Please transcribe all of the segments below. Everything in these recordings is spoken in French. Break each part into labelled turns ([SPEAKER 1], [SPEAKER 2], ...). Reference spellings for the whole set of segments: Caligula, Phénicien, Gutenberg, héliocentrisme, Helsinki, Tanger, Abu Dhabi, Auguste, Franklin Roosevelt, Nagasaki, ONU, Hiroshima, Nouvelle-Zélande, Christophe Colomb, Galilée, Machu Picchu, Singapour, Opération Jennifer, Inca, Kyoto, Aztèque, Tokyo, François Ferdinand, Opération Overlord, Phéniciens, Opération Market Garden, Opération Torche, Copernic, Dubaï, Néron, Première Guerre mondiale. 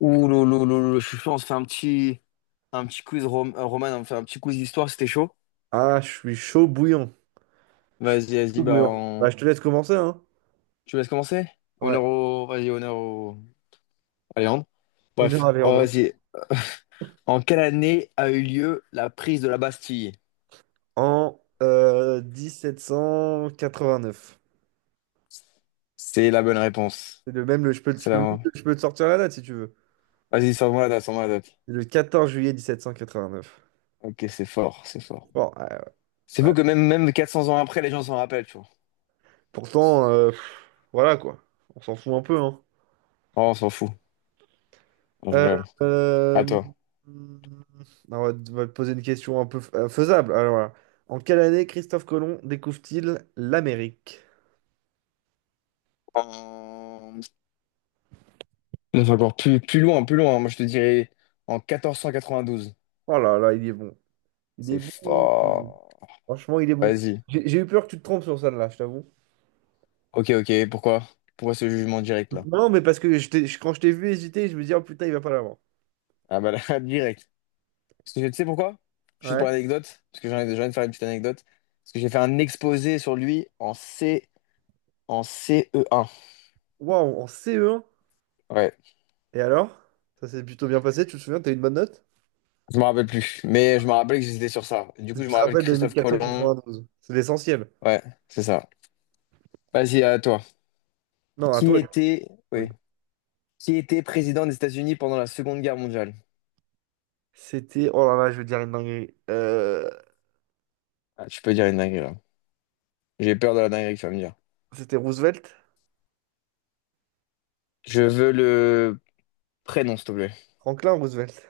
[SPEAKER 1] Ouh, là là là là, Je suis chaud. On se fait un petit quiz Roman, on fait un petit quiz d'histoire, c'était chaud.
[SPEAKER 2] Ah, je suis chaud bouillant. Je suis
[SPEAKER 1] Vas-y, vas-y,
[SPEAKER 2] chaud bouillant. Bah, je te laisse commencer, hein.
[SPEAKER 1] tu me laisses commencer?
[SPEAKER 2] Ouais,
[SPEAKER 1] Honneur au... Vas-y, honneur au... Alexandre.
[SPEAKER 2] honneur
[SPEAKER 1] Bref,
[SPEAKER 2] à
[SPEAKER 1] oh,
[SPEAKER 2] Léandre.
[SPEAKER 1] vas-y. En quelle année a eu lieu la prise de la Bastille?
[SPEAKER 2] En 1789.
[SPEAKER 1] C'est la bonne réponse.
[SPEAKER 2] C'est le même,
[SPEAKER 1] C'est la...
[SPEAKER 2] je peux te sortir la date si tu veux.
[SPEAKER 1] Vas-y, sors-moi la date, sors-moi la date.
[SPEAKER 2] C'est le 14 juillet 1789.
[SPEAKER 1] Ok, c'est fort, c'est fort.
[SPEAKER 2] Bon,
[SPEAKER 1] C'est
[SPEAKER 2] ouais.
[SPEAKER 1] fou que
[SPEAKER 2] Ouais.
[SPEAKER 1] même, même 400 ans après, les gens s'en rappellent, tu vois.
[SPEAKER 2] Pourtant, voilà quoi. On s'en fout un peu, hein.
[SPEAKER 1] Oh, on s'en fout. Non, je
[SPEAKER 2] Euh,
[SPEAKER 1] rigole. À
[SPEAKER 2] euh,
[SPEAKER 1] toi.
[SPEAKER 2] hmm, on va te poser une question un peu faisable. Alors, voilà. En quelle année Christophe Colomb découvre-t-il l'Amérique?
[SPEAKER 1] En On va encore plus, plus loin, plus loin, hein. Moi, je te dirais en 1492.
[SPEAKER 2] Oh là là, il est bon. Il est
[SPEAKER 1] C'est
[SPEAKER 2] bon.
[SPEAKER 1] fort.
[SPEAKER 2] Franchement, il est bon.
[SPEAKER 1] Vas-y.
[SPEAKER 2] J'ai eu peur que tu te trompes sur ça, là, je t'avoue.
[SPEAKER 1] Ok, ok. Pourquoi? Pourquoi ce jugement direct là?
[SPEAKER 2] Non, mais parce que quand je t'ai vu hésiter, je me dis, oh putain, il va pas l'avoir.
[SPEAKER 1] Ah bah là, direct. Parce que tu sais pourquoi? Juste pour
[SPEAKER 2] Ouais.
[SPEAKER 1] l'anecdote, parce que j'ai envie de faire une petite anecdote. Parce que j'ai fait un exposé sur lui en C, en CE1.
[SPEAKER 2] Waouh, en CE1.
[SPEAKER 1] Ouais.
[SPEAKER 2] Et alors? Ça s'est plutôt bien passé, tu te souviens, t'as eu une bonne note?
[SPEAKER 1] Je me rappelle plus. Mais je me rappelle que j'étais sur ça. Du
[SPEAKER 2] Tu
[SPEAKER 1] coup, je me
[SPEAKER 2] te
[SPEAKER 1] rappelle
[SPEAKER 2] rappelles de
[SPEAKER 1] Christophe Colomb.
[SPEAKER 2] 1492. C'est l'essentiel.
[SPEAKER 1] Ouais, c'est ça. Vas-y, à toi.
[SPEAKER 2] Non, à
[SPEAKER 1] Qui
[SPEAKER 2] toi.
[SPEAKER 1] était,
[SPEAKER 2] Oui.
[SPEAKER 1] oui. Qui était président des États-Unis pendant la Seconde Guerre mondiale?
[SPEAKER 2] C'était. Oh là là, je vais dire une dinguerie.
[SPEAKER 1] Ah, tu peux dire une dinguerie là. J'ai peur de la dinguerie que tu vas me dire.
[SPEAKER 2] C'était Roosevelt?
[SPEAKER 1] Je veux le prénom, s'il te plaît.
[SPEAKER 2] Franklin Roosevelt.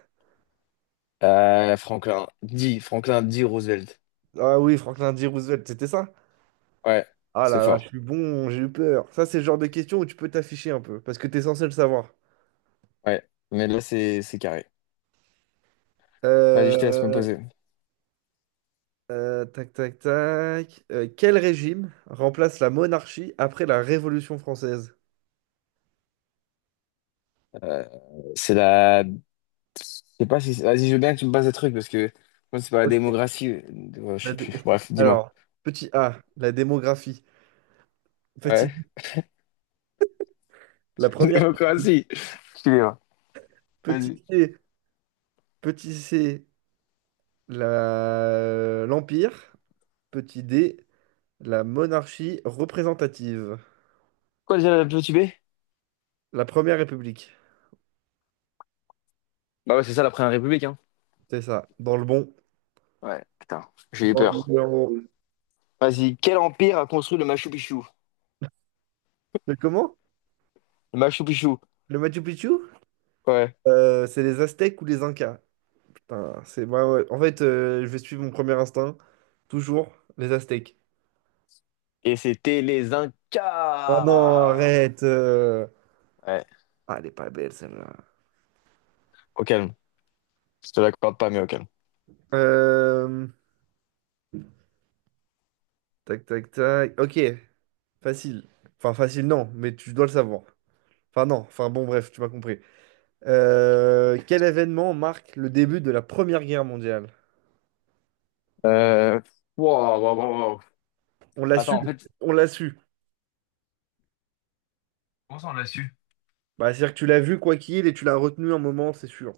[SPEAKER 1] Franklin. Dis, Franklin, dis Roosevelt.
[SPEAKER 2] Ah oui, Franklin D. Roosevelt, c'était ça?
[SPEAKER 1] Ouais,
[SPEAKER 2] Ah
[SPEAKER 1] c'est
[SPEAKER 2] là là, je
[SPEAKER 1] fort.
[SPEAKER 2] suis bon, j'ai eu peur. Ça, c'est le genre de question où tu peux t'afficher un peu, parce que t'es censé le savoir.
[SPEAKER 1] Ouais, mais là, c'est carré. Vas-y, je te laisse me
[SPEAKER 2] Euh,
[SPEAKER 1] poser.
[SPEAKER 2] Tac, tac, tac. Quel régime remplace la monarchie après la Révolution française?
[SPEAKER 1] Euh, c'est la... Je sais pas si... Vas-y, je veux bien que tu me passes des trucs, parce que... Moi, c'est pas la
[SPEAKER 2] Ok.
[SPEAKER 1] démocratie, je
[SPEAKER 2] La
[SPEAKER 1] sais
[SPEAKER 2] dé-
[SPEAKER 1] plus. Bref, dis-moi.
[SPEAKER 2] Alors, petit A, la démographie. Petit,
[SPEAKER 1] Ouais.
[SPEAKER 2] la première. République.
[SPEAKER 1] Démocratie. Excusez-moi.
[SPEAKER 2] Petit
[SPEAKER 1] Vas-y.
[SPEAKER 2] C, petit C, l'Empire. Petit D, la monarchie représentative.
[SPEAKER 1] Quoi déjà la petite B?
[SPEAKER 2] La première République.
[SPEAKER 1] Bah ouais, c'est ça la première république, hein.
[SPEAKER 2] C'est ça. Dans le bon.
[SPEAKER 1] Ouais, putain, j'ai eu
[SPEAKER 2] Dans le
[SPEAKER 1] peur.
[SPEAKER 2] bon.
[SPEAKER 1] Vas-y, quel empire a construit le Machu Picchu?
[SPEAKER 2] Mais comment?
[SPEAKER 1] Le Machu Picchu.
[SPEAKER 2] Le Machu Picchu?
[SPEAKER 1] Ouais.
[SPEAKER 2] C'est les Aztèques ou les Incas? Putain, c'est bah ouais. En fait, je vais suivre mon premier instinct. Toujours les Aztèques.
[SPEAKER 1] Et c'était les
[SPEAKER 2] Ah non,
[SPEAKER 1] Incas!
[SPEAKER 2] arrête.
[SPEAKER 1] Ouais,
[SPEAKER 2] Ah, elle est pas belle celle-là.
[SPEAKER 1] au calme. Je te l'accorde pas, mais au calme.
[SPEAKER 2] Euh, Tac, tac, tac. Ok, facile. Enfin, facile, non, mais tu dois le savoir. Enfin, non. Enfin, bon, bref, tu m'as compris. Quel événement marque le début de la Première Guerre mondiale?
[SPEAKER 1] Euh... Wow, wow, wow, wow.
[SPEAKER 2] On l'a su.
[SPEAKER 1] Attends, en fait,
[SPEAKER 2] On l'a su.
[SPEAKER 1] comment ça on l'a su?
[SPEAKER 2] Bah, c'est-à-dire que tu l'as vu quoi qu'il et tu l'as retenu un moment, c'est sûr.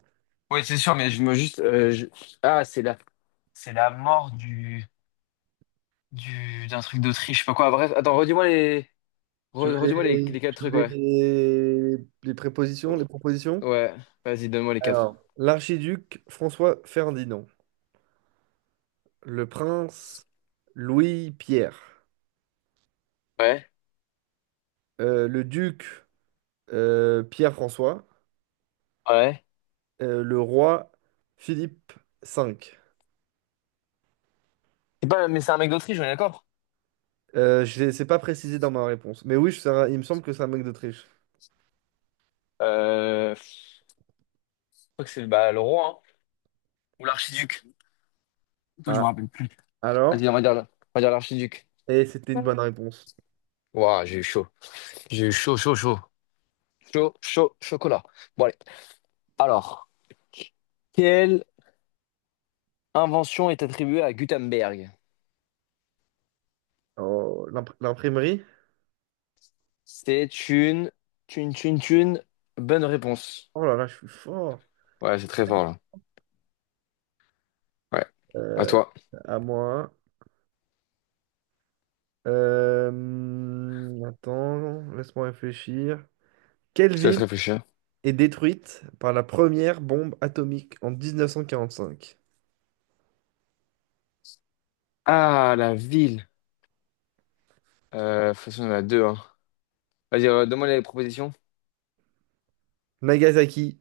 [SPEAKER 1] Oui, c'est sûr, mais je me juste. Je- Ah, c'est la mort du... d'un truc d'Autriche, je sais pas quoi. Bref, attends, redis-moi les...
[SPEAKER 2] Tu
[SPEAKER 1] re-
[SPEAKER 2] veux
[SPEAKER 1] redis-moi
[SPEAKER 2] les,
[SPEAKER 1] les quatre
[SPEAKER 2] tu
[SPEAKER 1] trucs,
[SPEAKER 2] veux
[SPEAKER 1] ouais.
[SPEAKER 2] les... les prépositions, les propositions?
[SPEAKER 1] Ouais, vas-y, donne-moi les quatre.
[SPEAKER 2] Alors, l'archiduc François Ferdinand, le prince Louis-Pierre,
[SPEAKER 1] Ouais,
[SPEAKER 2] le duc Pierre-François,
[SPEAKER 1] ouais.
[SPEAKER 2] le roi Philippe V.
[SPEAKER 1] C'est pas... Mais c'est un mec d'Autriche, on est d'accord?
[SPEAKER 2] Je ne pas précisé dans ma réponse, mais oui, il me semble que c'est un mec d'Autriche.
[SPEAKER 1] Je crois que c'est bah, le roi, hein. Ou l'archiduc. Toi, je
[SPEAKER 2] Ah,
[SPEAKER 1] me rappelle plus.
[SPEAKER 2] alors?
[SPEAKER 1] Vas-y, on va dire l'archiduc.
[SPEAKER 2] Et c'était une bonne réponse.
[SPEAKER 1] Waouh, j'ai eu chaud. J'ai eu chaud, chaud, chaud. Chaud, chaud, chocolat. Bon, allez. Alors, quelle invention est attribuée à Gutenberg?
[SPEAKER 2] Oh, l'imprimerie?
[SPEAKER 1] C'est une bonne réponse.
[SPEAKER 2] Oh là là, je suis fort.
[SPEAKER 1] Ouais, c'est très fort, là. Ouais. À
[SPEAKER 2] Euh,
[SPEAKER 1] toi.
[SPEAKER 2] à moi. Attends, laisse-moi réfléchir.
[SPEAKER 1] Je te laisse
[SPEAKER 2] Kelvin
[SPEAKER 1] réfléchir.
[SPEAKER 2] est détruite par la première bombe atomique en 1945.
[SPEAKER 1] Ah, la ville. De toute façon, il y en a deux, hein. Vas-y, donne-moi les propositions.
[SPEAKER 2] Nagasaki,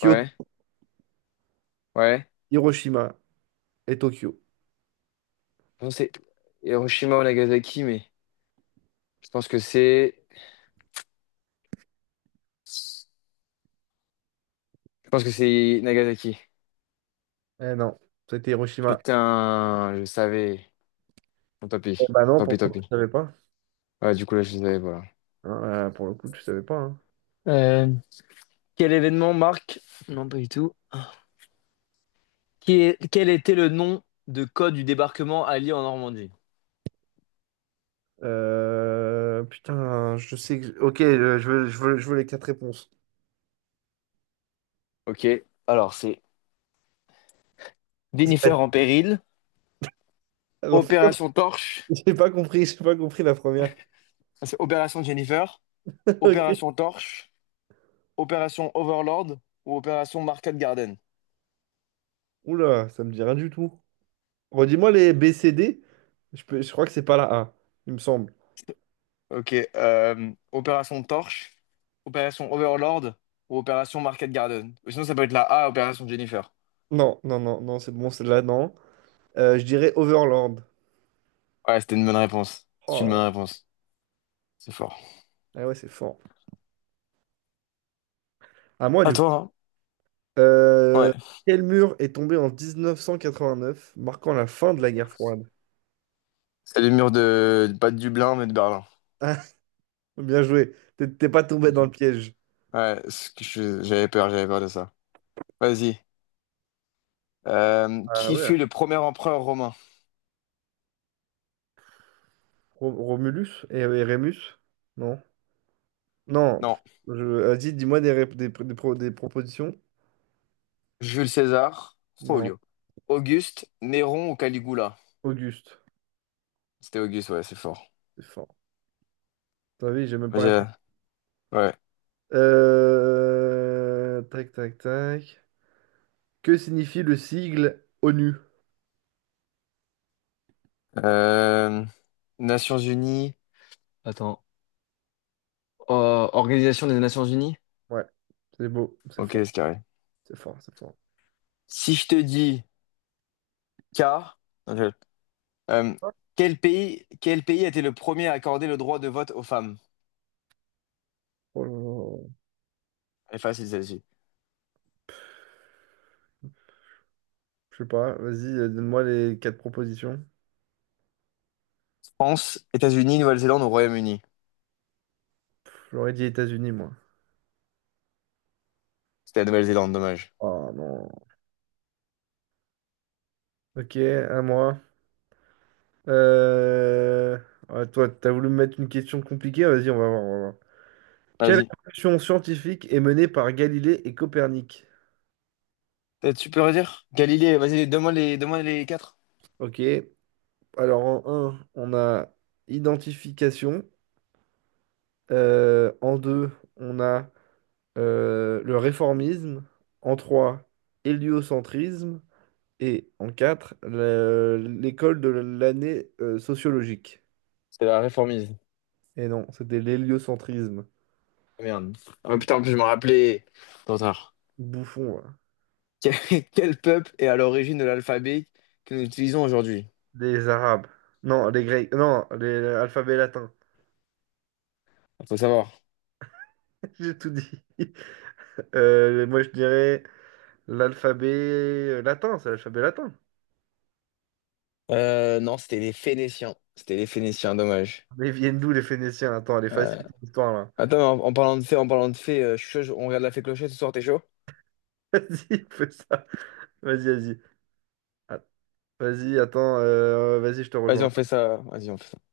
[SPEAKER 1] Ouais, ouais.
[SPEAKER 2] Hiroshima et Tokyo.
[SPEAKER 1] Je pense que c'est Hiroshima ou Nagasaki, mais je pense que c'est... Je pense que c'est Nagasaki.
[SPEAKER 2] Eh non, c'était Hiroshima.
[SPEAKER 1] Putain, je savais. Bon, tant
[SPEAKER 2] Eh
[SPEAKER 1] pis,
[SPEAKER 2] bah non,
[SPEAKER 1] tant pis,
[SPEAKER 2] pourtant
[SPEAKER 1] tant
[SPEAKER 2] tu
[SPEAKER 1] pis.
[SPEAKER 2] savais pas.
[SPEAKER 1] Ouais, du coup, là, je les avais, voilà.
[SPEAKER 2] Hein, pour le coup, tu savais pas. Hein.
[SPEAKER 1] Euh, quel événement marque? Non, pas du tout. Quel était le nom de code du débarquement allié en Normandie?
[SPEAKER 2] Putain, je sais que... Ok, je veux les quatre réponses.
[SPEAKER 1] Ok, alors c'est
[SPEAKER 2] C'est pas...
[SPEAKER 1] Jennifer en péril,
[SPEAKER 2] Refais-le.
[SPEAKER 1] Opération Torche,
[SPEAKER 2] J'ai pas compris, la première.
[SPEAKER 1] ça, c'est Opération Jennifer,
[SPEAKER 2] Ok.
[SPEAKER 1] Opération Torche, Opération Overlord ou Opération Market Garden.
[SPEAKER 2] Oula, ça me dit rien du tout. Redis-moi les B, C, D. Je crois que c'est pas la A, il me semble.
[SPEAKER 1] Ok, Opération Torche, Opération Overlord ou Opération Market Garden. Ou sinon, ça peut être la A, Opération Jennifer.
[SPEAKER 2] Non, non, non, non, c'est bon, c'est là, non. Je dirais Overland.
[SPEAKER 1] Ouais, c'était une bonne réponse. C'est
[SPEAKER 2] Oh là
[SPEAKER 1] une
[SPEAKER 2] là.
[SPEAKER 1] bonne réponse. C'est fort.
[SPEAKER 2] Ah ouais, c'est fort. À moi,
[SPEAKER 1] À
[SPEAKER 2] du coup.
[SPEAKER 1] toi, hein.
[SPEAKER 2] Euh,
[SPEAKER 1] Ouais.
[SPEAKER 2] Quel mur est tombé en 1989, marquant la fin de la guerre froide?
[SPEAKER 1] C'est les murs de, pas de Dublin, mais de Berlin.
[SPEAKER 2] Ah, bien joué. T'es pas tombé
[SPEAKER 1] Ok.
[SPEAKER 2] dans le piège.
[SPEAKER 1] Ouais, j'avais peur de ça. Vas-y.
[SPEAKER 2] Ah
[SPEAKER 1] Qui
[SPEAKER 2] ouais.
[SPEAKER 1] fut le premier empereur romain?
[SPEAKER 2] Romulus et Rémus? Non. Non.
[SPEAKER 1] Non.
[SPEAKER 2] Vas-y, dis-moi des, rép- des pro- des propositions.
[SPEAKER 1] Jules César,
[SPEAKER 2] Non.
[SPEAKER 1] Folio. Auguste, Néron ou Caligula?
[SPEAKER 2] Auguste.
[SPEAKER 1] C'était Auguste, ouais, c'est fort.
[SPEAKER 2] C'est fort. T'as vu, j'ai même pas répondu.
[SPEAKER 1] J'ai- Ouais.
[SPEAKER 2] Tac, tac, tac. Que signifie le sigle ONU?
[SPEAKER 1] Euh, Nations Unies. Attends. Euh, Organisation des Nations Unies?
[SPEAKER 2] Ouais, c'est beau, c'est
[SPEAKER 1] Ok,
[SPEAKER 2] fort.
[SPEAKER 1] c'est carré.
[SPEAKER 2] C'est fort, c'est fort.
[SPEAKER 1] Si je te dis K, non, euh, quel pays a été le premier à accorder le droit de vote aux femmes?
[SPEAKER 2] Oh là là.
[SPEAKER 1] Elle est facile celle-ci.
[SPEAKER 2] Je sais pas, vas-y, donne-moi les quatre propositions.
[SPEAKER 1] France, États-Unis, Nouvelle-Zélande ou Royaume-Uni?
[SPEAKER 2] J'aurais dit États-Unis, moi.
[SPEAKER 1] C'était la Nouvelle-Zélande, dommage.
[SPEAKER 2] Oh non. Ok, à moi. Euh... ouais, toi, t'as voulu me mettre une question compliquée? Vas-y, on va voir, on va voir. Quelle
[SPEAKER 1] Vas-y.
[SPEAKER 2] révolution scientifique est menée par Galilée et Copernic?
[SPEAKER 1] Tu peux redire? Galilée, vas-y, donne-moi les quatre.
[SPEAKER 2] Ok, alors en un, on a identification. En 2, on a le réformisme. En 3, héliocentrisme. Et en 4, l'école de l'année sociologique.
[SPEAKER 1] C'était la réformise.
[SPEAKER 2] Et non, c'était l'héliocentrisme.
[SPEAKER 1] Ah, merde. Ah, putain, en plus, je me rappelais. Trop tard.
[SPEAKER 2] Bouffon, voilà.
[SPEAKER 1] Quel quel peuple est à l'origine de l'alphabet que nous utilisons aujourd'hui?
[SPEAKER 2] Les Arabes. Non, les Grecs. Non, l'alphabet latin.
[SPEAKER 1] Faut savoir.
[SPEAKER 2] J'ai tout dit. Moi, je dirais l'alphabet latin. C'est l'alphabet latin.
[SPEAKER 1] Non, c'était les Phéniciens. C'était les Phéniciens, dommage.
[SPEAKER 2] Mais ils viennent d'où les Phéniciens? Attends, elle est facile,
[SPEAKER 1] Euh,
[SPEAKER 2] ton histoire, là.
[SPEAKER 1] Attends, en parlant de fées, en parlant de fées, je suis chaud, on regarde la fée clochette ce soir, t'es chaud?
[SPEAKER 2] Vas-y, fais ça. Vas-y, vas-y. Ah, vas-y, attends. Vas-y, je te
[SPEAKER 1] Vas-y, on fait
[SPEAKER 2] rejoins.
[SPEAKER 1] ça. Vas-y, on fait ça.